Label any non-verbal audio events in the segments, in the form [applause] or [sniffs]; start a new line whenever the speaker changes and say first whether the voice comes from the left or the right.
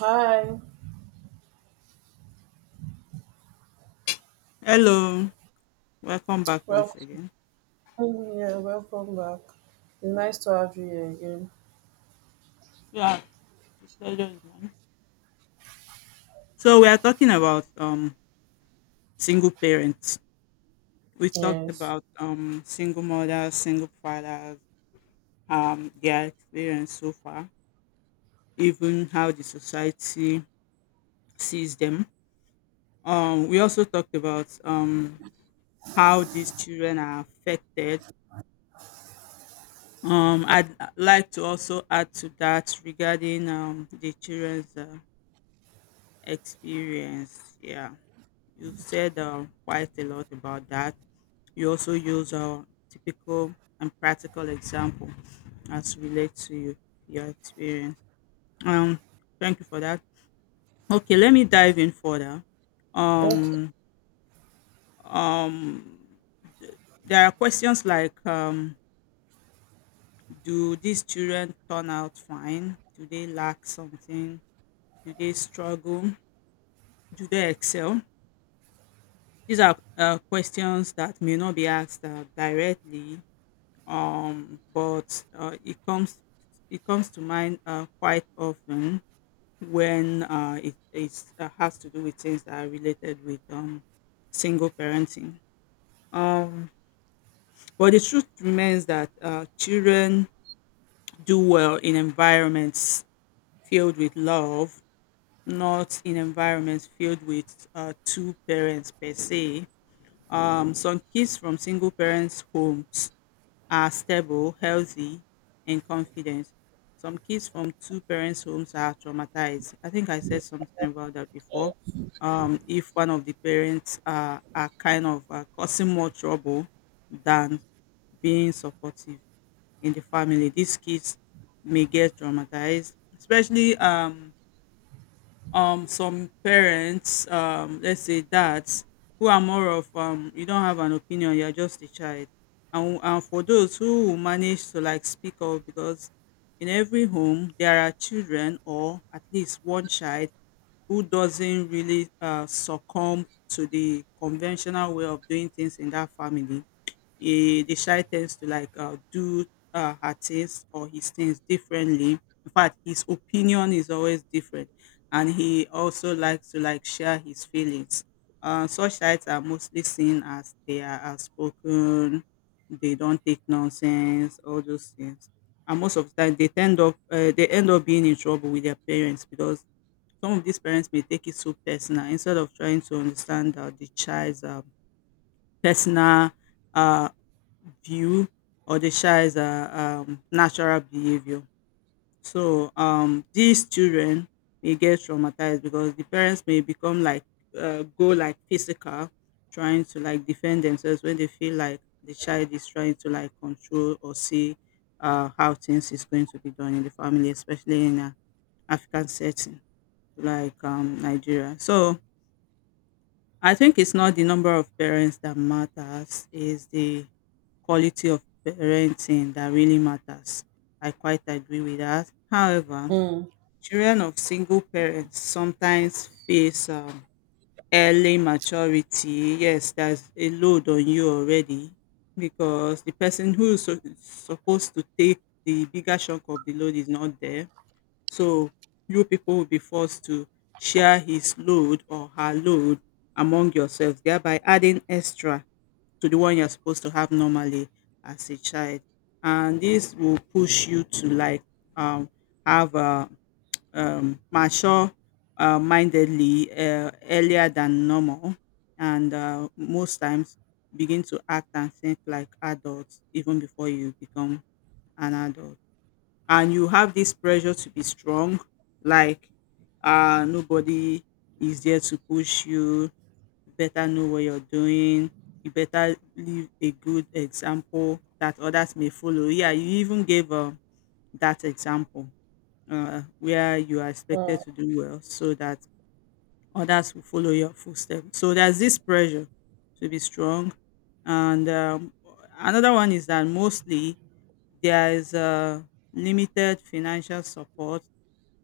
right: Hi,
left: Hello, welcome back once
right: welcome.
left: again.
right: Yeah, welcome back. It's nice to have you here again.
left: Yeah, pleasure is mine. So we are talking about single parents. We talked
right: Yes.
left: about single mothers, single fathers, their experience so far, even how the society sees them. We also talked about how these children are affected. I'd like to also add to that regarding the children's experience. Yeah. You've said quite a lot about that. You also use a typical and practical example as relate to you, your experience. Um, Thank you for that. Okay, let me dive in further.
right: Okay.
left: Um, um, th- there are questions like, do these children turn out fine? Do they lack something? Do they struggle? Do they excel? These are questions that may not be asked directly, but it comes to mind quite often when it has to do with things that are related with single parenting. Um, but the truth remains that children do well in environments filled with love, not in environments filled with two parents per se. Some kids from single parents' homes are stable, healthy, and confident. Some kids from two parents' homes are traumatized. I think I said something about that before. If one of the parents are kind of causing more trouble than being supportive in the family, these kids may get traumatized, especially some parents let's say dads who are more of you don't have an opinion, you're just a child. And for those who will manage to like speak up, because in every home there are children, or at least one child who doesn't really succumb to the conventional way of doing things in that family, the shy tends to like do her things or his things differently. In fact, his opinion is always different, and he also likes to like share his feelings. Such sites are mostly seen as they are outspoken, they don't take nonsense, all those things. And most of the time, they end up being in trouble with their parents, because some of these parents may take it so personal, instead of trying to understand the child's, personal uh, view, or the child's, natural behavior. So these children may get traumatized because the parents may become like, go like physical, trying to like defend themselves when they feel like the child is trying to like control or see how things is going to be done in the family, especially in an African setting like, Nigeria. So I think it's not the number of parents that matters; is the quality of parenting that really matters. I quite agree with that. However,
right: Mm,
left: children of single parents sometimes face early maturity. Yes, there's a load on you already, because the person who is supposed to take the bigger chunk of the load is not there. So you people will be forced to share his load or her load among yourselves, thereby adding extra to the one you're supposed to have normally as a child. And this will push you to like, um, have a, mature, mindedly, earlier than normal, and most times begin to act and think like adults even before you become an adult. And you have this pressure to be strong. Like, nobody is there to push you, better know what you're doing, you better leave a good example that others may follow. Yeah, you even gave, that example, where you are expected
right: mm,
left: to do well so that others will follow your footsteps. So there's this pressure to be strong. And another one is that, mostly there is limited financial support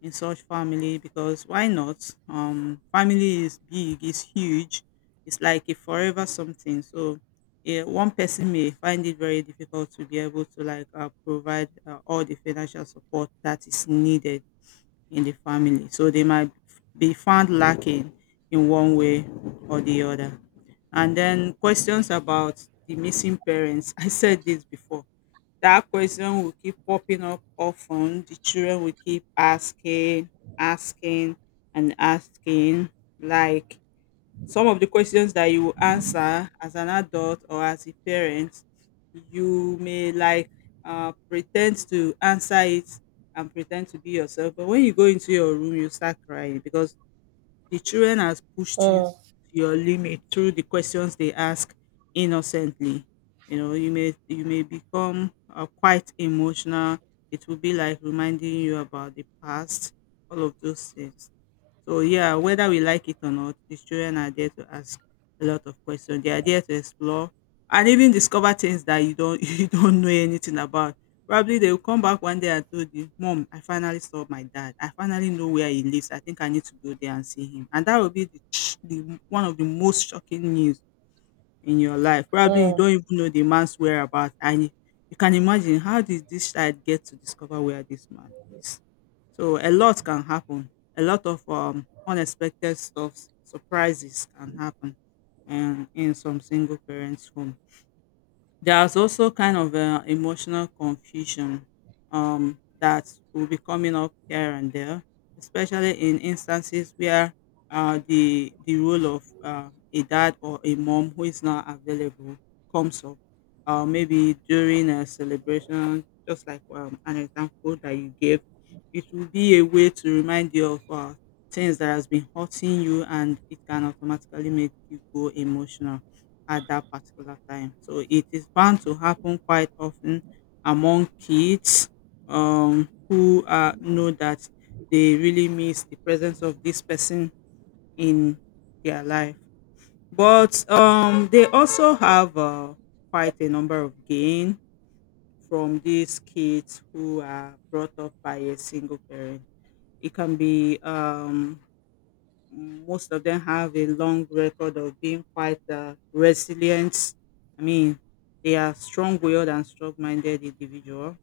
left: in such family, because why not, family is big, it's huge, it's like a forever something. So yeah, one person may find it very difficult to be able to like provide all the financial support that is needed in the family, so they might be found lacking in one way or the other. And then questions about the missing parents [laughs] I said this before, that question will keep popping up often. The children will keep asking, asking, and asking. Like, some of the questions that you will answer as an adult or as a parent, you may like pretend to answer it and pretend to be yourself. But when you go into your room, you start crying, because the children has pushed you to
right: mm,
left: your limit through the questions they ask innocently. You know, you may become quite emotional. It will be like reminding you about the past, all of those things. So yeah, whether we like it or not, these children are there to ask a lot of questions. They are there to explore and even discover things that you don't [laughs] you don't know anything about. Probably they will come back one day and told you, Mom, I finally saw my dad. I finally know where he lives. I think I need to go there and see him. And that will be the one of the most shocking news in your life. Probably you
right: mm,
left: don't even know the man's whereabouts, and you can imagine, how did this child get to discover where this man is. So a lot can happen. A lot of unexpected stuff, surprises can happen, and in some single parents' home. There's also kind of a emotional confusion that will be coming up here and there, especially in instances where the role of a dad or a mom who is not available comes up. Maybe during a celebration, just like, an example that you gave, it will be a way to remind you of things that has been hurting you, and it can automatically make you go emotional at that particular time. So it is bound to happen quite often among kids, who know that they really miss the presence of this person in their life. But they also have quite a number of gain from these kids who are brought up by a single parent. It can be, most of them have a long record of being quite resilient. I mean, they are strong-willed and strong-minded individual.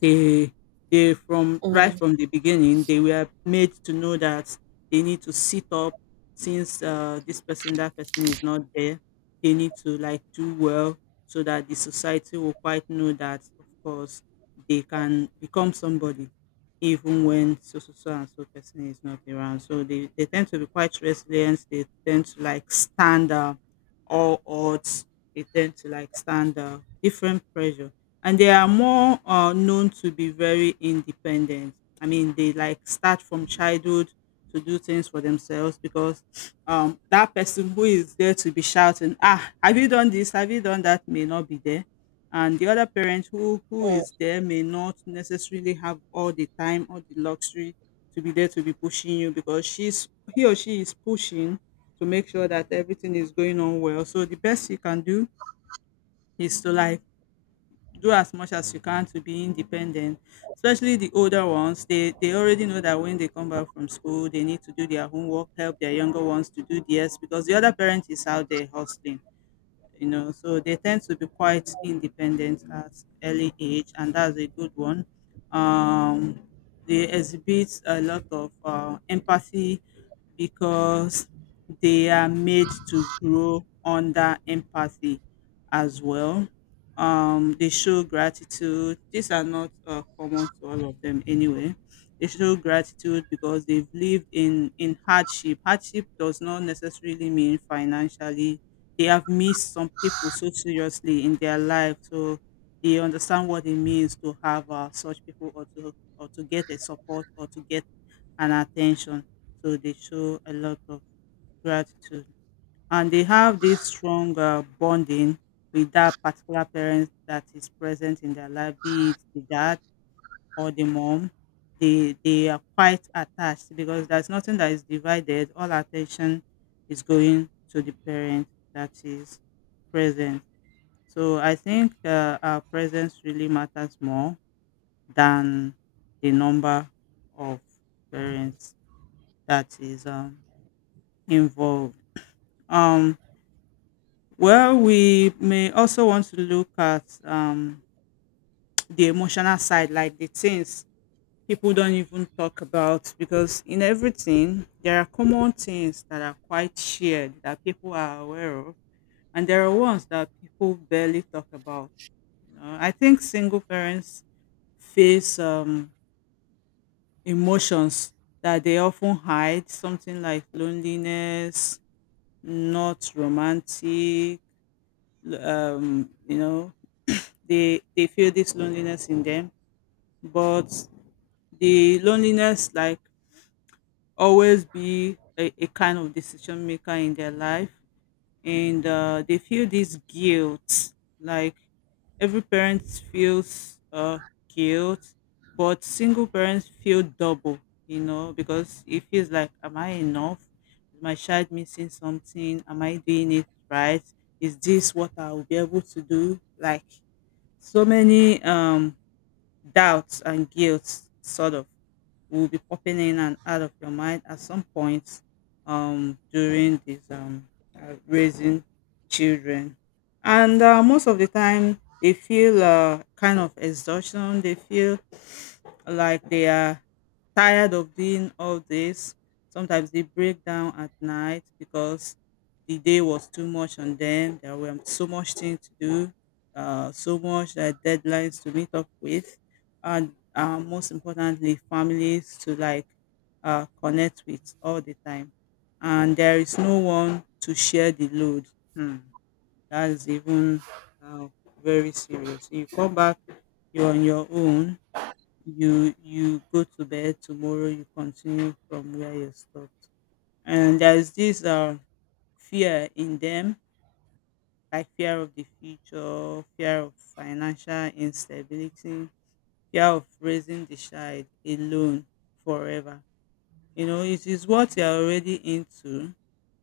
left: They they from right
right: mm,
left: from the beginning, they were made to know that they need to sit up, since this person, that person is not there, they need to like do well, so that the society will quite know that, of course, they can become somebody even when so so so and so person is not around. So they tend to be quite resilient, they tend to like stand all odds, they tend to like stand different pressure, and they are more known to be very independent. I mean, they like start from childhood to do things for themselves, because that person who is there to be shouting, ah, have you done this? Have you done that? May not be there. And the other parent who
right: mm.
left: is there, may not necessarily have all the time or the luxury to be there, to be pushing you, because she's he or she is pushing to make sure that everything is going on well. So the best you can do is to like do as much as you can to be independent. Especially the older ones, they already know that when they come back from school they need to do their homework, help their younger ones to do theirs, because the other parent is out there hustling, you know. So they tend to be quite independent at early age, and that's a good one. um they exhibit a lot of empathy, because they are made to grow under empathy as well. They show gratitude, these are not common to all of them anyway. They show gratitude because they've lived in hardship. Hardship does not necessarily mean financially, they have missed some people so seriously in their life. So they understand what it means to have such people, or to, get a support or to get an attention. So they show a lot of gratitude. And they have this strong bonding with that particular parent that is present in their life, be it the dad or the mom. They are quite attached, because there's nothing that is divided. All attention is going to the parent that is present. So I think our presence really matters more than the number of parents that is involved. Um, well, we may also want to look at the emotional side, like the things people don't even talk about, because in everything there are common things that are quite shared that people are aware of, and there are ones that people barely talk about. You know, I think single parents face emotions that they often hide, something like loneliness, not romantic. um, you know they feel this loneliness in them, but the loneliness, like, always be a kind of decision maker in their life. And they feel this guilt, like every parent feels guilt, but single parents feel double. You know, because it feels like, am I enough? Is my child missing something? Am I doing it right? Is this what I will be able to do? Like so many doubts and guilt sort of will be popping in and out of your mind at some point, during this raising children. And most of the time, they feel kind of exhaustion. They feel like they are tired of doing all this. Sometimes they break down at night because the day was too much on them. There were so much things to do, so much deadlines to meet up with, and most importantly, families to, like, connect with all the time, and there is no one to share the load. Hmm. That's even uh, very serious. You come back, you're on your own. You go to bed, tomorrow you continue from where you stopped. And there's this fear in them, like fear of the future, fear of financial instability, fear of raising the child alone forever. You know, it is what you are already into,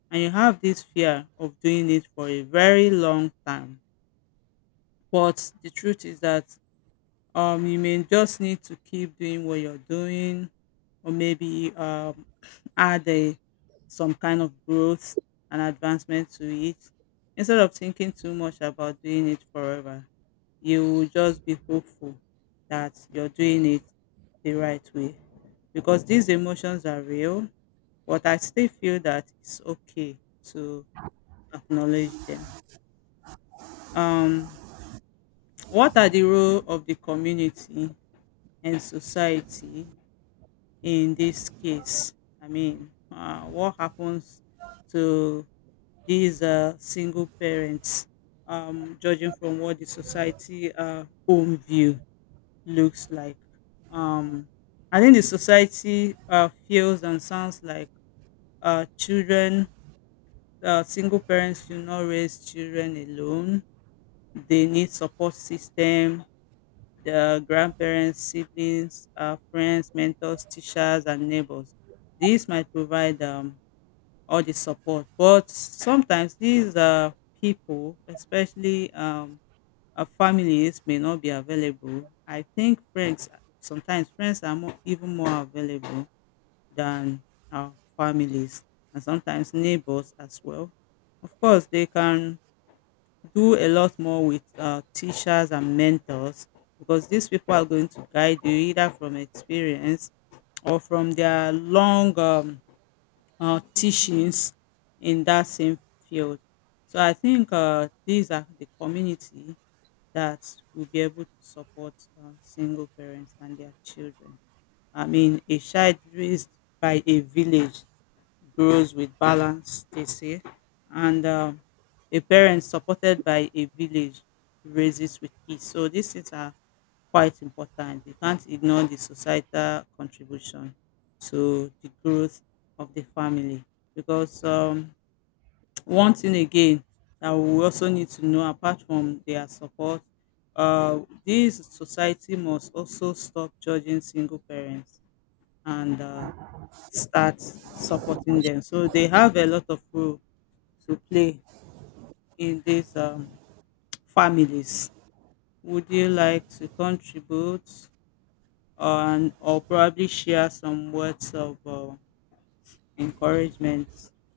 left: and you have this fear of doing it for a very long time. But the truth is that you may just need to keep doing what you're doing, or maybe [sniffs] [clears throat] add a some kind of growth and advancement to it, instead of thinking too much about doing it forever. You will just be hopeful that you're doing it the right way, because these emotions are real. But I still feel that it's okay to acknowledge them. um what are the role of the community and society in this case? I mean, what happens to these single parents, judging from what the society home view looks like? Um, I think the society feels and sounds like uh, children, single parents should not raise children alone. They need support system, their grandparents, siblings, friends, mentors, teachers, and neighbors. These might provide all the support, but sometimes these people, especially families, may not be available. I think friends, sometimes friends are more, even more available than our families, and sometimes neighbors as well. Of course, they can do a lot more with teachers and mentors, because these people are going to guide you either from experience or from their long teachings in that same field. So I think these are the community that will be able to support single parents and their children. I mean, a child raised by a village grows with balance, they say. And a parent supported by a village raises with peace. So these things are quite important. You can't ignore the societal contribution to the growth of the family. Because one thing again that we also need to know, apart from their support, uh, this society must also stop judging single parents, and start supporting them. So they have a lot of role to play in these families. Would you like to contribute on, or probably share some words of encouragement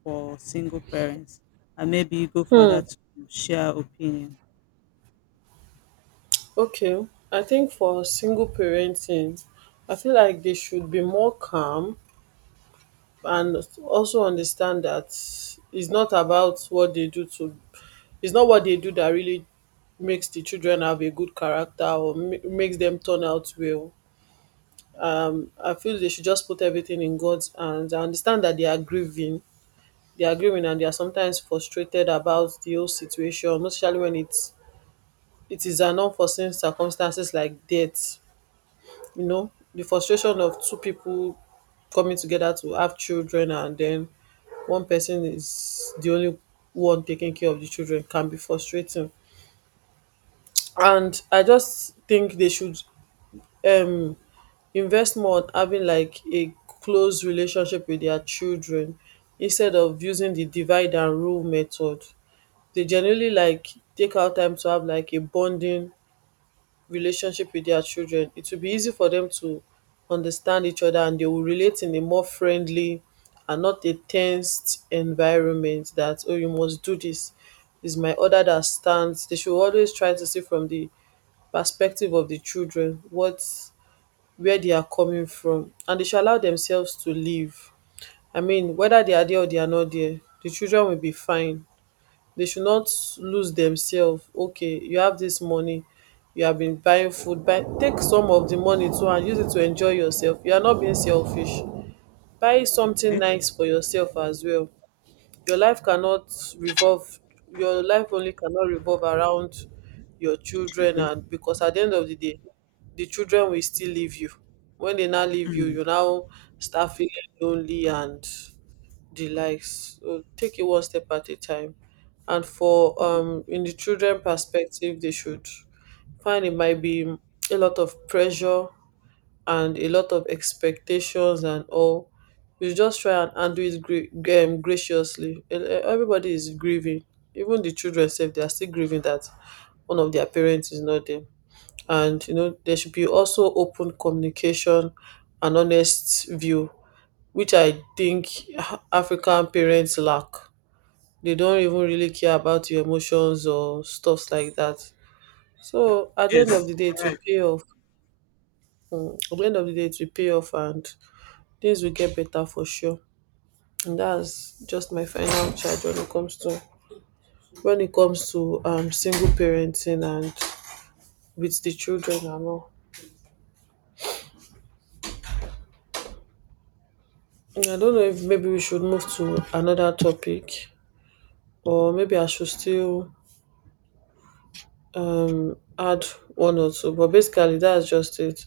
left: for single parents? And maybe you go for that to share opinion.
right: Okay. I think for single parenting, I feel like they should be more calm and also understand that it's not about what they do to. It's not what they do that really makes the children have a good character or makes them turn out well, I feel they should just put everything in God's hands. I understand that they are grieving, and they are sometimes frustrated about the whole situation, most especially when it is an unforeseen circumstances like death. You know, the frustration of two people coming together to have children, and then one person is the only one taking care of the children can be frustrating. And I just think they should um invest more on having like a close relationship with their children instead of using the divide and rule method. They generally like take out time to have like a bonding relationship with their children. It will be easy for them to understand each other, and they will relate in a more friendly and not a tensed environment that oh, you must do this, is my order that stands. They should always try to see from the perspective of the children what wia dia coming from, and dey should allow demsefs to live. I mean weda dia or dia not dia, di children will be fine. Dey should not lose demsef. Okay, you have dis money, you have been buying food, buy take some of di money too and use it to enjoy yoursef. You are not being selfish. Buy something
left: Right?
right: nice for yoursef as well. your life cannot revolve your life only cannot revolve around your children,
left: Children.
right: and because at the end of the day the children will still leave you. When they now leave you,
left: Mm.
right: you now start feeling lonely and the likes, so take it one step at a time. And for in the children perspective, they should find it might be a lot of pressure and a lot of expectations and all. You just try and handle it graciously. Everybody is grieving. Even the children self, they are still grieving that one of their parents is not there. And you know, there should be also open communication and honest view, which I think ah, African parents lack. They don't even really care about your emotions or stuffs like that. So at the end of
left: Yes.
right: the day, it will pay off. At the end of the day, it will pay off, and things will get better for sure. And that's just my final charge when it comes to when it comes to single parenting and with the children and all. And I don't know if maybe we should move to another topic or maybe I should still add one or two. But basically that's just it.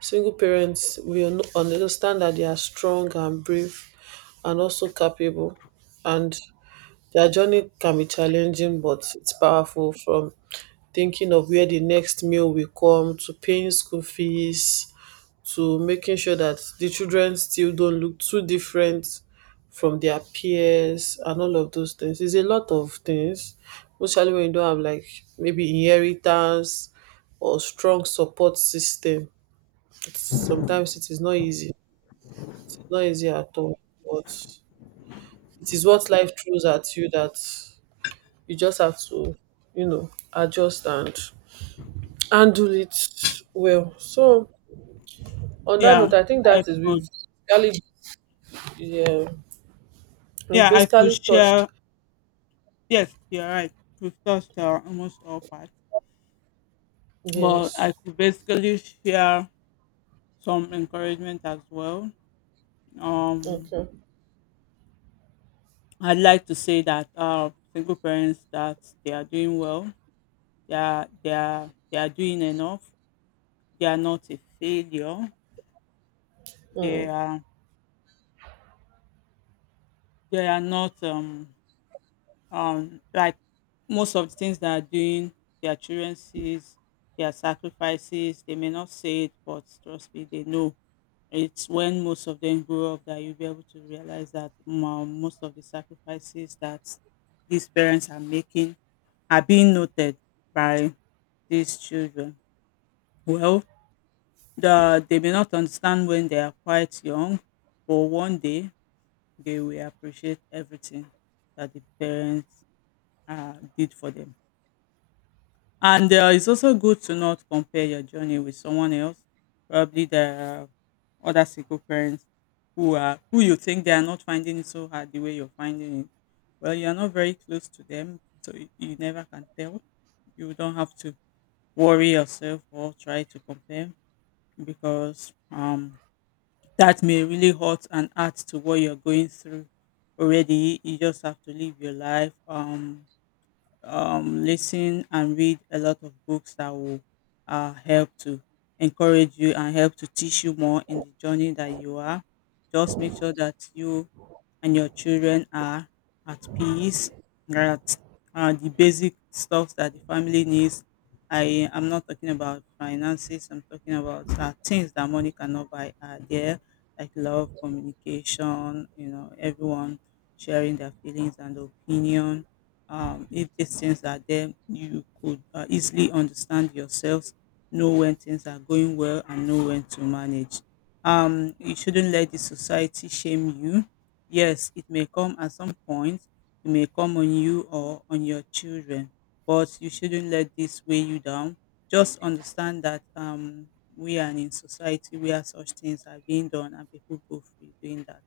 right: Single parents, we understand that they are strong and brave and also capable, and their journey can be challenging but it's powerful, from thinking of where the next meal will come to paying school fees to making sure that the children still don't look too different from their peers and all of those things. It's a lot of things, especially when you don't have like maybe inheritance or strong support system. It's, sometimes it is not easy. It's not easy at all. But it is what life throws at you that you just have to, you know, adjust and handle it well. So on that
left: Yeah.
right: note, I think
left: I
right: that is
left: could.
right: we've basically, yeah, we've
left: Yeah, I could
right: basically touched
left: share. Yes, you're right. We've touched almost all parts. But I
right: Yes.
left: could basically share some encouragement as well. Um,
right: Okay.
left: I'd like to say that single parents, that they are doing well, they are doing enough. They are not a failure. They are they are not like most of the things they are doing. Their children sees their sacrifices. They may not say it, but trust me, they know. It's when most of them grow up that you'll be able to realize that most of the sacrifices that these parents are making are being noted by these children. Well, they may not understand when they are quite young, but one day they will appreciate everything that the parents did for them. And it's also good to not compare your journey with someone else, probably the other single parents who you think they are not finding it so hard the way you're finding it. Well, you're not very close to them, so you never can tell. You don't have to worry yourself or try to compare, because that may really hurt and add to what you're going through already. You just have to live your life. Listen and read a lot of books that will help to encourage you and help to teach you more in the journey that you are. Just make sure that you and your children are at peace, that the basic stuff that the family needs. I am not talking about finances, I'm talking about things that money cannot buy are there, like love, communication, you know, everyone sharing their feelings and opinion. If these things are there, you could easily understand yourselves, know when things are going well, and know when to manage. You shouldn't let the society shame you. Yes, it may come at some point. It may come on you or on your children, but you shouldn't let this weigh you down. Just understand that we are in society where such things are being done and people go free doing that.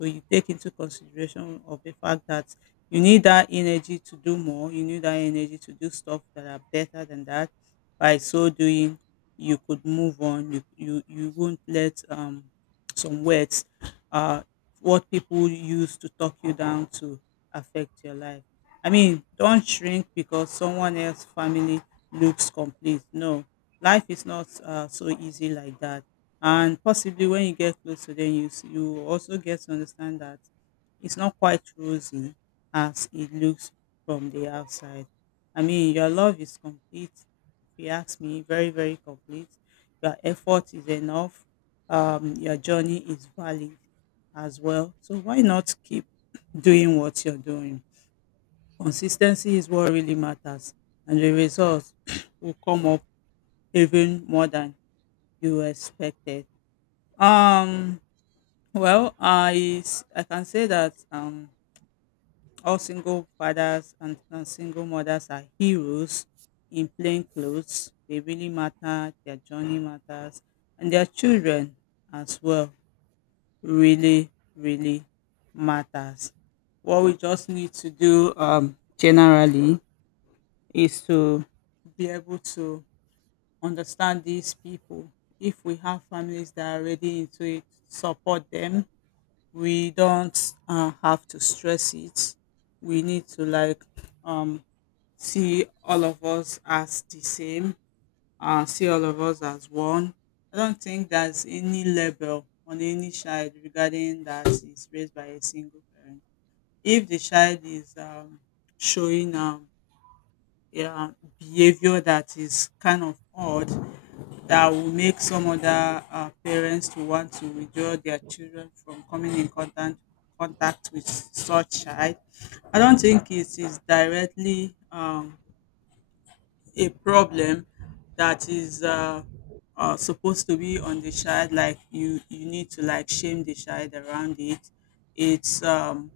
left: So you take into consideration of the fact that you need that energy to do more, you need that energy to do stuff that are better than that. By so doing, you could move on. You won't let some words uh what people use to talk you down to affect your life. I mean, don't shrink because someone else's family looks complete. No, life is not so easy like that. And possibly when you get close to them, you you also get to understand that it's not quite rosy as it looks from the outside. I mean, your love is complete, if you ask me, very very complete. Your effort is enough. Your journey is valid as well. So why not keep [clears throat] doing what you're doing? Consistency is what really matters, and the results [clears throat] will come up even more than you expected. um well, I can say that all single fathers and, single mothers are heroes in plain clothes. They really matter. Their journey matters, and their children as well really really matters. What we just need to do, generally, is to be able to understand these people. If we have families that are already into it, support them. We don't have to stress it. We need to, like, um see all of us as the same, see all of us as one. I don't think there's any label on any child regarding that is raised by a single parent. If the child is showing yeah, behavior that is kind of odd, that will make some other parents to want to withdraw their children from coming in contact with such child. I don't think it is directly a problem that is supposed to be on the child. Like you need to, like, shame the child around it. It's um,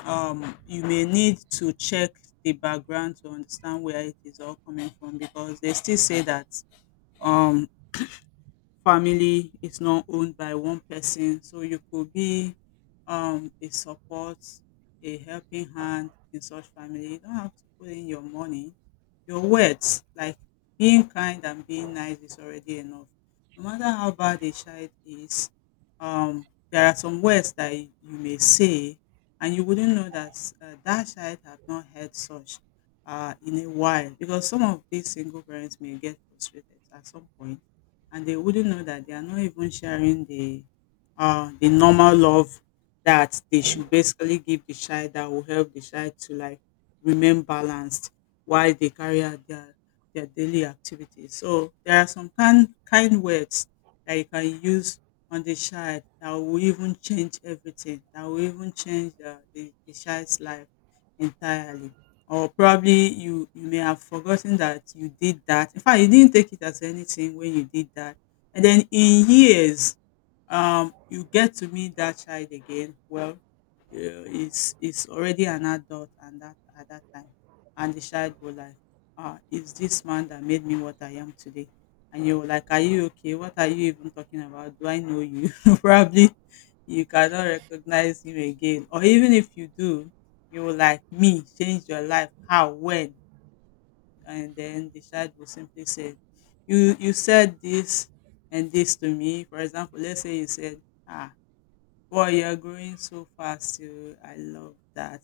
left: um, you may need to check the background to understand where it is all coming from, because they still say that um family is not owned by one person, so you could be a support, a helping hand in such family. You don't have to put in your money, your words. Like, being kind and being nice is already enough. No matter how bad a child is, um there are some words that you may say and you wouldn't know that that child have not heard such in a while, because some of these single parents may get frustrated at some point and they wouldn't know that they are not even sharing the normal love that they should basically give the child, that will help the child to, like, remain balanced while they carry out their daily activities. So there are some kind words that you can use on the child that will even change everything, that will even change the child's life entirely. Or probably you may have forgotten that you did that. In fact, you didn't take it as anything when you did that. And then in years, you get to meet that child again. Well, yeah, it's already an adult, and that at that time, and the child will like, it's this man that made me what I am today. And you're like, are you okay? What are you even talking about? Do I know you? [laughs] Probably you cannot recognize him again, or even if you do, you will like, me change your life? How? When? And then the child will simply say, you said this and this to me. For example, let's say you said, ah wow, you're growing so fast. Oh, I love that.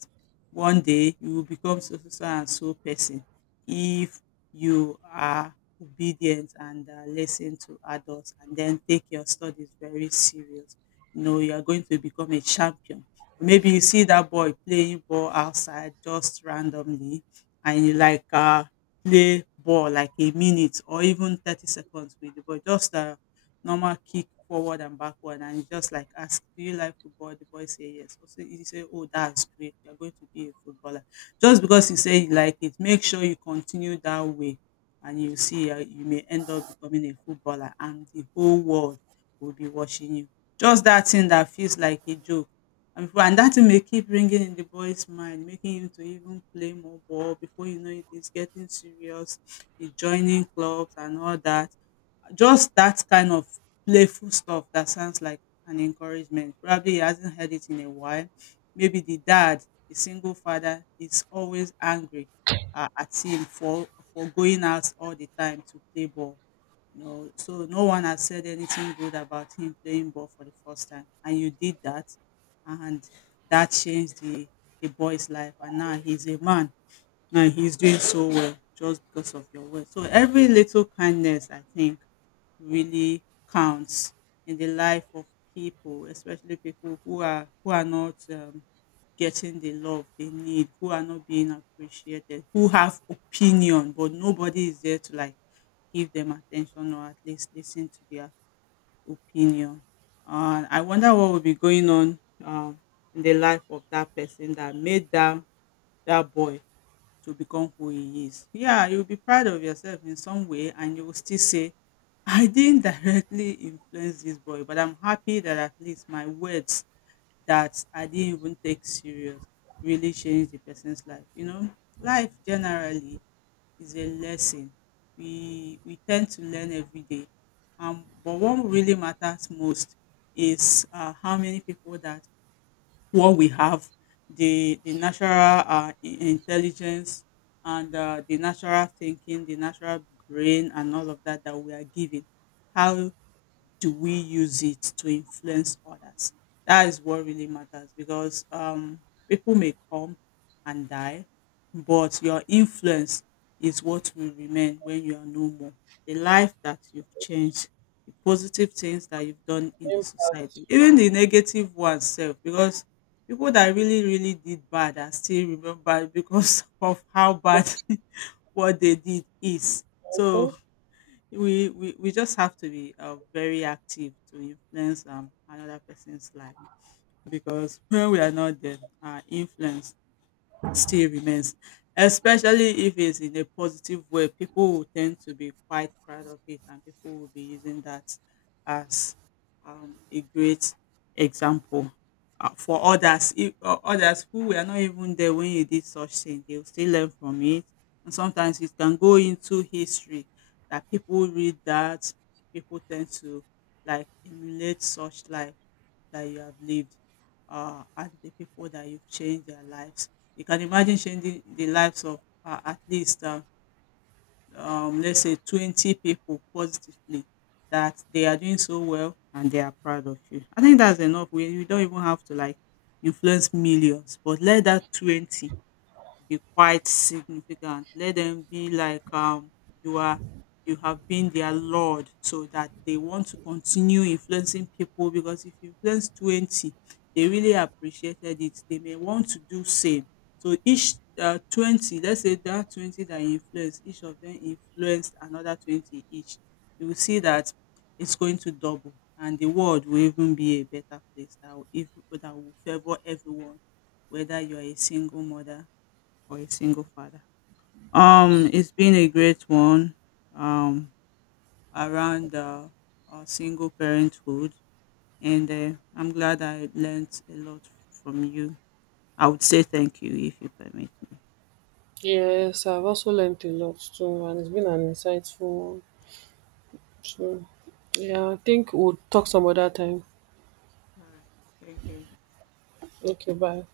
left: One day you will become so so so and so person if you are obedient and listen to adults and then take your studies very serious. You know, you are going to become a champion. Maybe you see that boy playing ball outside just randomly, and you like, play ball like a minute or even 30 seconds with the boy. Just normal kick forward and backward, and he just like ask, do you like football? The boy say yes, so he say, oh, that's great, you're going to be a footballer, just because he say you like it. Make sure you continue that way, and you see, you may end up becoming a footballer and the whole world will be watching you. Just that thing that feels like a joke, and before, and that thing may keep ringing in the boy's mind, making him to even play more ball. Before you know it, it is getting serious. He's joining clubs and all that. Just that kind of playful stuff that sounds like an encouragement. Probably he hasn't heard it in a while. Maybe the dad, the single father, is always angry at him for going out all the time to play ball. You know, so no one has said anything good about him playing ball for the first time, and you did that, and that changed the boy's life, and now he's a man. Now he's doing so well just because of your words. So every little kindness, I think, really counts in the life of people, especially people who are not getting the love they need, who are not being appreciated, who have opinion, but nobody is there to like give them attention or at least listen to their opinion. And I wonder what will be going on in the life of that person that made that that boy to become who he is. Yeah, you'll be proud of yourself in some way, and you will still say, I didn't directly influence this boy, but I'm happy that at least my words that I didn't even take serious really changed the person's life. You know, life generally is a lesson. We tend to learn every day. But what really matters most is how many people that what we have, the natural intelligence and the natural thinking, the natural brain, and all of that that we are given, how do we use it to influence others? That is what really matters, because people may come and die, but your influence is what will remain when you are no more. The life that you've changed, the positive things that you've done in the
right: Impact.
left: society, even the negative ones, self, because people that really, really did bad are still remembered because [laughs] of how bad [laughs] what they did is. So
right: Mhm.
left: we just have to be very active to influence another person's life, because [laughs] when we are not there, our influence still remains, especially if it's in a positive way. People will tend to be quite proud of it, and people will be using that as a great example for others. If others who were not even there when you did such thing, they will still learn from it, and sometimes it can go into history that people read, that people tend to like emulate such life that you have lived, and the people that you've changed their lives. You can imagine changing the lives of let's say, 20 people positively, that they are doing so well and they are proud of you. I think that's enough. We, you don't even have to like influence millions, but let that 20 be quite significant. Let them be like, you are you have been their lord, so that they want to continue influencing people. Because if you influence 20, they really appreciated it, they may want to do same. So each 20, let's say that 20 that you influence, each of them influenced another 20 each. You will see that it's going to double, and the world will even be a better place that will, if, that will favor everyone, whether you are a single mother for a single father. It's been a great one um, around single parenthood, and I'm glad I learned a lot from you. I would say thank you if you permit.
right: Yes, I've also learned a lot too, and it's been an insightful one. So yeah, I think we'll talk some other time.
left: All right, thank you.
right: Okay, bye.